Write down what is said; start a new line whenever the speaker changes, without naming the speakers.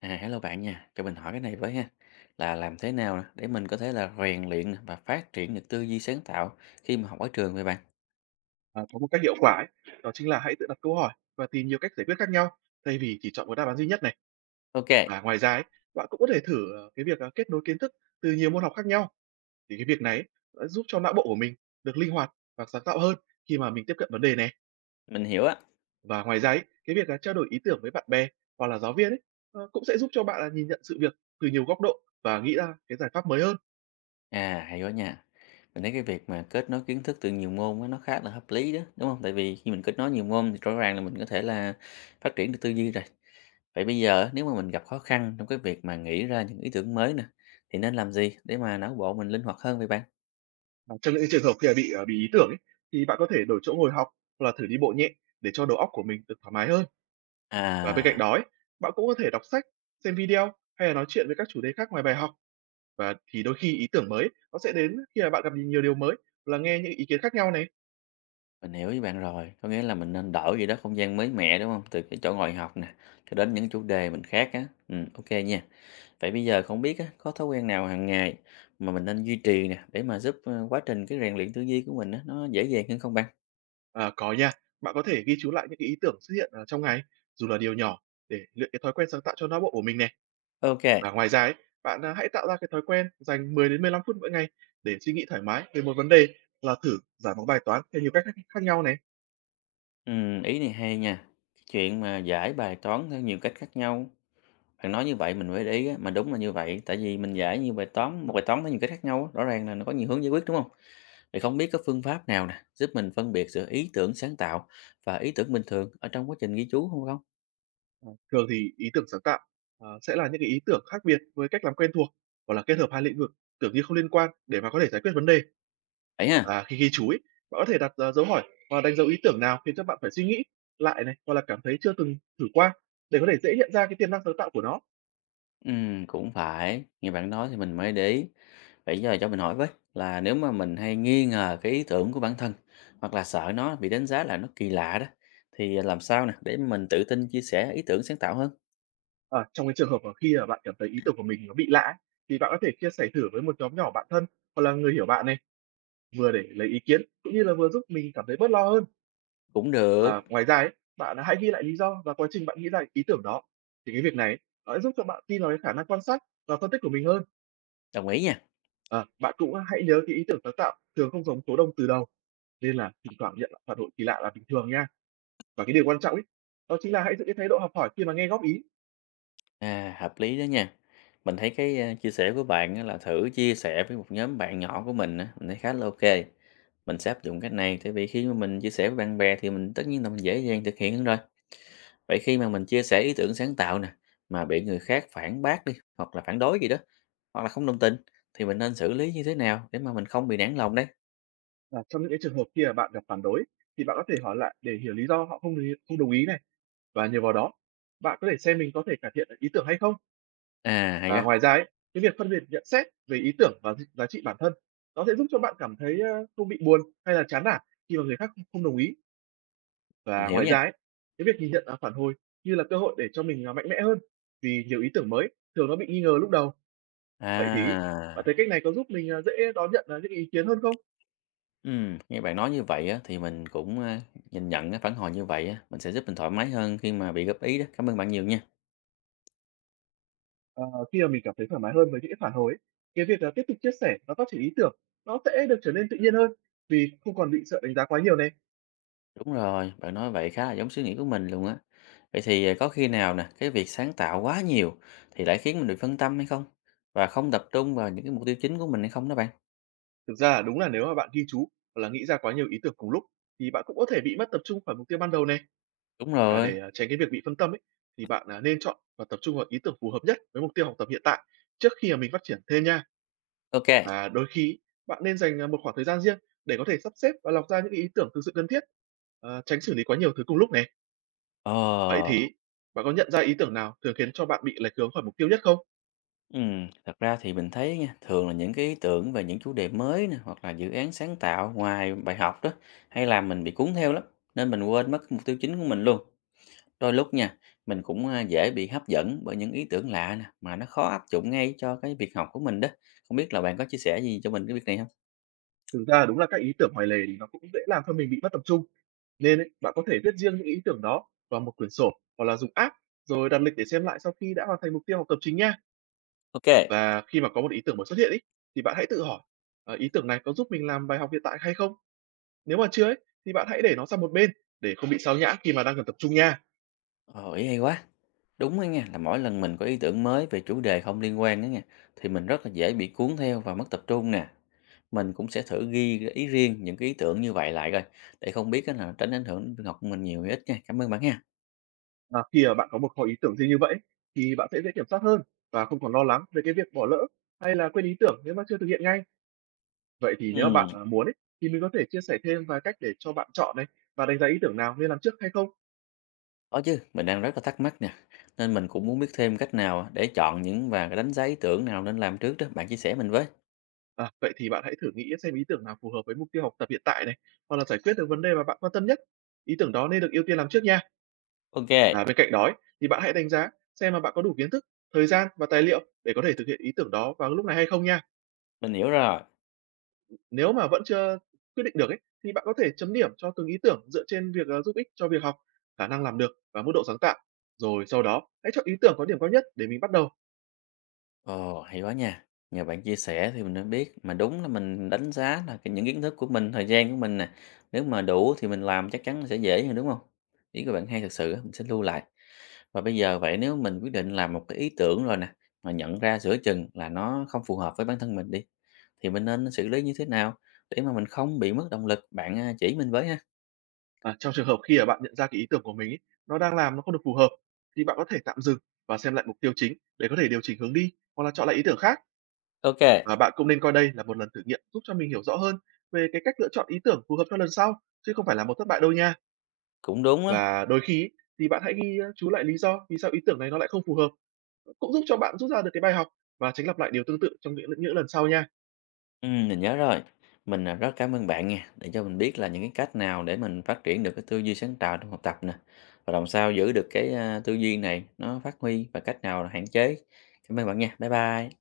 À, hello bạn nha, cho mình hỏi cái này với ha, là làm thế nào nè để mình có thể là rèn luyện nè và phát triển được tư duy sáng tạo khi mà học ở trường vậy bạn?
À, có một cách hiệu quả ấy, đó chính là hãy tự đặt câu hỏi và tìm nhiều cách giải quyết khác nhau thay vì chỉ chọn một đáp án duy nhất này.
Ok,
Và ngoài ra ấy, bạn cũng có thể thử cái việc kết nối kiến thức từ nhiều môn học khác nhau thì cái việc này ấy, đã giúp cho não bộ của mình được linh hoạt và sáng tạo hơn khi mà mình tiếp cận vấn đề này.
mình hiểu á.
Và ngoài ra ấy, cái việc trao đổi ý tưởng với bạn bè hoặc là giáo viên ấy, cũng sẽ giúp cho bạn là nhìn nhận sự việc từ nhiều góc độ và nghĩ ra cái giải pháp mới hơn.
À, hay quá nha. Mình thấy cái việc mà kết nối kiến thức từ nhiều môn á, nó khá là hợp lý đó, đúng không? Tại vì khi mình kết nối nhiều môn thì rõ ràng là mình có thể là phát triển được tư duy rồi. Vậy bây giờ á, nếu mà mình gặp khó khăn trong cái việc mà nghĩ ra những ý tưởng mới nè, thì nên làm gì để mà não bộ mình linh hoạt hơn vậy bạn?
Và trong những trường hợp khi mà bị bị ý tưởng ấy, thì bạn có thể đổi chỗ ngồi học hoặc là thử đi bộ nhẹ để cho đầu óc của mình được thoải mái hơn. Và bên cạnh
À.
đó ấy, bạn cũng có thể đọc sách, xem video hay là nói chuyện với các chủ đề khác ngoài bài học và thì đôi khi ý tưởng mới nó sẽ đến khi mà bạn gặp nhiều điều mới hoặc là nghe những ý kiến khác nhau này.
Mình hiểu với bạn rồi, có nghĩa là mình nên đổi gì đó không gian mới mẻ, đúng không? Từ cái chỗ ngồi học nè, cho đến những chủ đề mình khác á. Ô nha. Vậy bây giờ không biết á, có thói quen nào hàng ngày mà mình nên duy trì nè, để mà giúp, quá trình cái rèn luyện tư duy của mình á, nó dễ dàng hơn không bạn?
À, có nha, bạn có thể ghi chú lại những cái ý tưởng xuất hiện trong ngày dù là điều nhỏ để luyện cái thói quen sáng tạo cho não bộ của mình này.
Ok kê,
Và ngoài ra ấy, bạn à, hãy tạo ra cái thói quen dành 10 đến 15 phút mỗi ngày để suy nghĩ thoải mái về một vấn đề là thử giải một bài toán theo nhiều cách khác nhau này.
ý này hay nha. Cái chuyện mà giải bài toán theo nhiều cách khác nhau. Bạn nói như vậy mình mới để ý á, mà đúng là như vậy, tại vì mình giải nhiều bài toán một bài toán có nhiều cách khác nhau á, rõ ràng là nó có nhiều hướng giải quyết, đúng không? Thì không biết có phương pháp nào nè giúp mình phân biệt giữa ý tưởng sáng tạo và ý tưởng bình thường ở trong quá trình ghi chú không không?
Ờ, thường thì ý tưởng sáng tạo, sẽ là những cái ý tưởng khác biệt với cách làm quen thuộc, hoặc là kết hợp hai lĩnh vực tưởng như không liên quan để mà có thể giải quyết vấn đề.
Vậy ha.
Và khi ghi chú ấy, bạn có thể đặt, dấu hỏi và đánh dấu ý tưởng nào khiến cho bạn phải suy nghĩ lại này, hoặc là cảm thấy chưa từng thử qua để có thể dễ hiện ra cái tiềm năng sáng tạo của nó.
Cũng phải. Nghe bạn nói thì mình mới để ý. Vậy giờ cho mình hỏi với là nếu mà mình hay nghi ngờ cái ý tưởng của bản thân hoặc là sợ nó bị đánh giá là nó kỳ lạ đó thì làm sao nè để mình tự tin chia sẻ ý tưởng sáng tạo hơn?
Ờ, trong cái trường hợp mà khi mà bạn cảm thấy ý tưởng của mình nó bị lạ ấy, thì bạn có thể chia sẻ thử với một nhóm nhỏ bạn thân hoặc là người hiểu bạn này, vừa để lấy ý kiến cũng như là vừa giúp mình cảm thấy bớt lo hơn.
Cũng
Và
được.
ngoài ra ấy, bạn hãy ghi lại lý do và quá trình bạn nghĩ ra ý tưởng đó. Thì cái việc này ấy, nó sẽ giúp cho bạn tin vào cái khả năng quan sát và phân tích của mình hơn.
Đồng ý nha.
Ờ, bạn cũng hãy nhớ cái ý tưởng sáng tạo thường không giống số đông từ đầu. Nên là thỉnh thoảng nhận lại phản hồi kỳ lạ là bình thường nha. Và cái điều quan trọng ấy, đó chính là hãy giữ cái thái độ học hỏi khi mà nghe góp ý.
À, hợp lý đó nha. Mình thấy cái, chia sẻ của bạn á là thử chia sẻ với một nhóm bạn nhỏ của mình á, mình thấy khá là ok. Mình sẽ áp dụng cách này, tại vì khi mà mình chia sẻ với bạn bè thì mình tất nhiên là mình dễ dàng thực hiện hơn rồi. Vậy khi mà mình chia sẻ ý tưởng sáng tạo nè, mà bị người khác phản bác đi, hoặc là phản đối gì đó, hoặc là không đồng tình, thì mình nên xử lý như thế nào để mà mình không bị nản lòng đây?
Và trong những cái trường hợp khi mà bạn gặp phản đối thì bạn có thể hỏi lại để hiểu lý do họ không không đồng ý này và nhờ vào đó bạn có thể xem mình có thể cải thiện ý tưởng hay không.
À, hay
Và
quá,
ngoài ra ấy, cái việc phân biệt nhận xét về ý tưởng và giá trị bản thân, nó sẽ giúp cho bạn cảm thấy, không bị buồn hay là chán nản khi mà người khác không không đồng ý.
mình
Và
hiểu
ngoài
nha.
ra ấy, cái việc nhìn nhận, phản hồi như là cơ hội để cho mình, mạnh mẽ hơn, vì nhiều ý tưởng mới thường nó bị nghi ngờ lúc đầu. Vậy thì bạn thấy
À.
cách này có giúp mình, dễ đón nhận, những ý kiến hơn không?
Nghe bạn nói như vậy á, thì mình cũng, nhìn nhận cái phản hồi như vậy á, mình sẽ giúp mình thoải mái hơn khi mà bị góp ý đó. Cảm ơn bạn nhiều nha.
Ờ, khi mà mình cảm thấy thoải mái hơn với những cái phản hồi ấy, cái việc, tiếp tục chia sẻ và phát triển ý tưởng nó sẽ được trở nên tự nhiên hơn, vì không còn bị sợ đánh giá quá nhiều này.
Đúng rồi, bạn nói vậy khá là giống suy nghĩ của mình luôn á. Vậy thì, à, có khi nào nè, cái việc sáng tạo quá nhiều thì lại khiến mình bị phân tâm hay không? Và không tập trung vào những cái mục tiêu chính của mình hay không đó bạn?
Thực ra là đúng là nếu mà bạn ghi chú hoặc là nghĩ ra quá nhiều ý tưởng cùng lúc thì bạn cũng có thể bị mất tập trung khỏi mục tiêu ban đầu này.
Đúng
Và
rồi,
để tránh cái việc bị phân tâm ấy thì bạn à, nên chọn và tập trung vào ý tưởng phù hợp nhất với mục tiêu học tập hiện tại trước khi mà mình phát triển thêm nha.
ok.
Và đôi khi bạn nên dành một khoảng thời gian riêng để có thể sắp xếp và lọc ra những ý tưởng thực sự cần thiết, tránh xử lý quá nhiều thứ cùng lúc này. Vậy
Ờ,
thì bạn có nhận ra ý tưởng nào thường khiến cho bạn bị lệch hướng khỏi mục tiêu nhất không?
thật ra thì mình thấy nha, thường là những cái ý tưởng về những chủ đề mới nè, hoặc là dự án sáng tạo ngoài bài học đó, hay là mình bị cuốn theo lắm, nên mình quên mất cái mục tiêu chính của mình luôn. Đôi lúc nha, mình cũng, dễ bị hấp dẫn bởi những ý tưởng lạ nè, mà nó khó áp dụng ngay cho cái việc học của mình đó. Không biết là bạn có chia sẻ gì cho mình cái việc này không?
Thực ra đúng là các ý tưởng ngoài lề thì nó cũng dễ làm cho mình bị mất tập trung. Nên ấy, bạn có thể viết riêng những ý tưởng đó vào một quyển sổ hoặc là dùng app rồi đặt lịch để xem lại sau khi đã hoàn thành mục tiêu học tập chính nha.
OK.
Và khi mà có một ý tưởng mới xuất hiện ấy, thì bạn hãy tự hỏi ý tưởng này có giúp mình làm bài học hiện tại hay không? Nếu mà chưa ấy, thì bạn hãy để nó sang một bên để không bị sao nhãng khi mà đang cần tập trung nha.
Ờ, ý hay quá. Đúng á nha, là mỗi lần mình có ý tưởng mới về chủ đề không liên quan đó nha, thì mình rất là dễ bị cuốn theo và mất tập trung nè. Mình cũng sẽ thử ghi ý riêng những cái ý tưởng như vậy lại coi, để không biết á là tránh ảnh hưởng đến việc học của mình nhiều hay ít nha. Cảm ơn bạn nha.
Và khi mà bạn có một kho ý tưởng riêng như vậy thì bạn sẽ dễ kiểm soát hơn và không còn lo lắng về cái việc bỏ lỡ hay là quên ý tưởng nếu mà chưa thực hiện ngay. Vậy thì nếu mà
Ừm.
bạn, muốn ấy, thì mình có thể chia sẻ thêm vài cách để cho bạn chọn này, và đánh giá ý tưởng nào nên làm trước hay không?
Có chứ, mình đang rất là thắc mắc nè, nên mình cũng muốn biết thêm cách nào để chọn những và đánh giá ý tưởng nào nên làm trước đó, bạn chia sẻ mình với.
À, vậy thì bạn hãy thử nghĩ xem ý tưởng nào phù hợp với mục tiêu học tập hiện tại này, hoặc là giải quyết được vấn đề mà bạn quan tâm nhất. Ý tưởng đó nên được ưu tiên làm trước nha.
Ok,
Và bên cạnh đó ấy, thì bạn hãy đánh giá xem là bạn có đủ kiến thức, thời gian và tài liệu để có thể thực hiện ý tưởng đó vào lúc này hay không nha.
mình hiểu rồi.
Nếu mà vẫn chưa quyết định được ấy, thì bạn có thể chấm điểm cho từng ý tưởng dựa trên việc, giúp ích cho việc học, khả năng làm được và mức độ sáng tạo. Rồi sau đó hãy chọn ý tưởng có điểm cao nhất để mình bắt đầu.
Ồ, hay quá nha. Nhờ bạn chia sẻ thì mình đã biết mà đúng là mình đánh giá là cái- những kiến thức của mình, thời gian của mình nè. Nếu mà đủ thì mình làm chắc chắn là sẽ dễ hơn đúng không? Ý của bạn hay thật sự, á, mình sẽ lưu lại. Và bây giờ vậy nếu mình quyết định làm một cái ý tưởng rồi nè, mà nhận ra giữa chừng là nó không phù hợp với bản thân mình đi thì mình nên xử lý như thế nào để mà mình không bị mất động lực? Bạn à, chỉ mình với ha.
À, trong trường hợp khi mà bạn nhận ra cái ý tưởng của mình ấy, nó đang làm nó không được phù hợp, thì bạn có thể tạm dừng và xem lại mục tiêu chính để có thể điều chỉnh hướng đi hoặc là chọn lại ý tưởng khác.
Ok,
Và bạn cũng nên coi đây là một lần thử nghiệm giúp cho mình hiểu rõ hơn về cái cách lựa chọn ý tưởng phù hợp cho lần sau, chứ không phải là một thất bại đâu nha.
cũng đúng á.
Và đôi khi ấy, thì bạn hãy chú lại lý do vì sao ý tưởng này nó lại không phù hợp, cũng giúp cho bạn rút ra được cái bài học và tránh lặp lại điều tương tự trong những lần sau nha.
Ừ, mình nhớ rồi. Mình à, rất cảm ơn bạn nha, để cho mình biết là những cái cách nào để mình phát triển được cái tư duy sáng tạo trong học tập nè. Và làm sao giữ được cái à, tư duy này nó phát huy và cách nào là hạn chế. Cảm ơn bạn nha. Bye bye.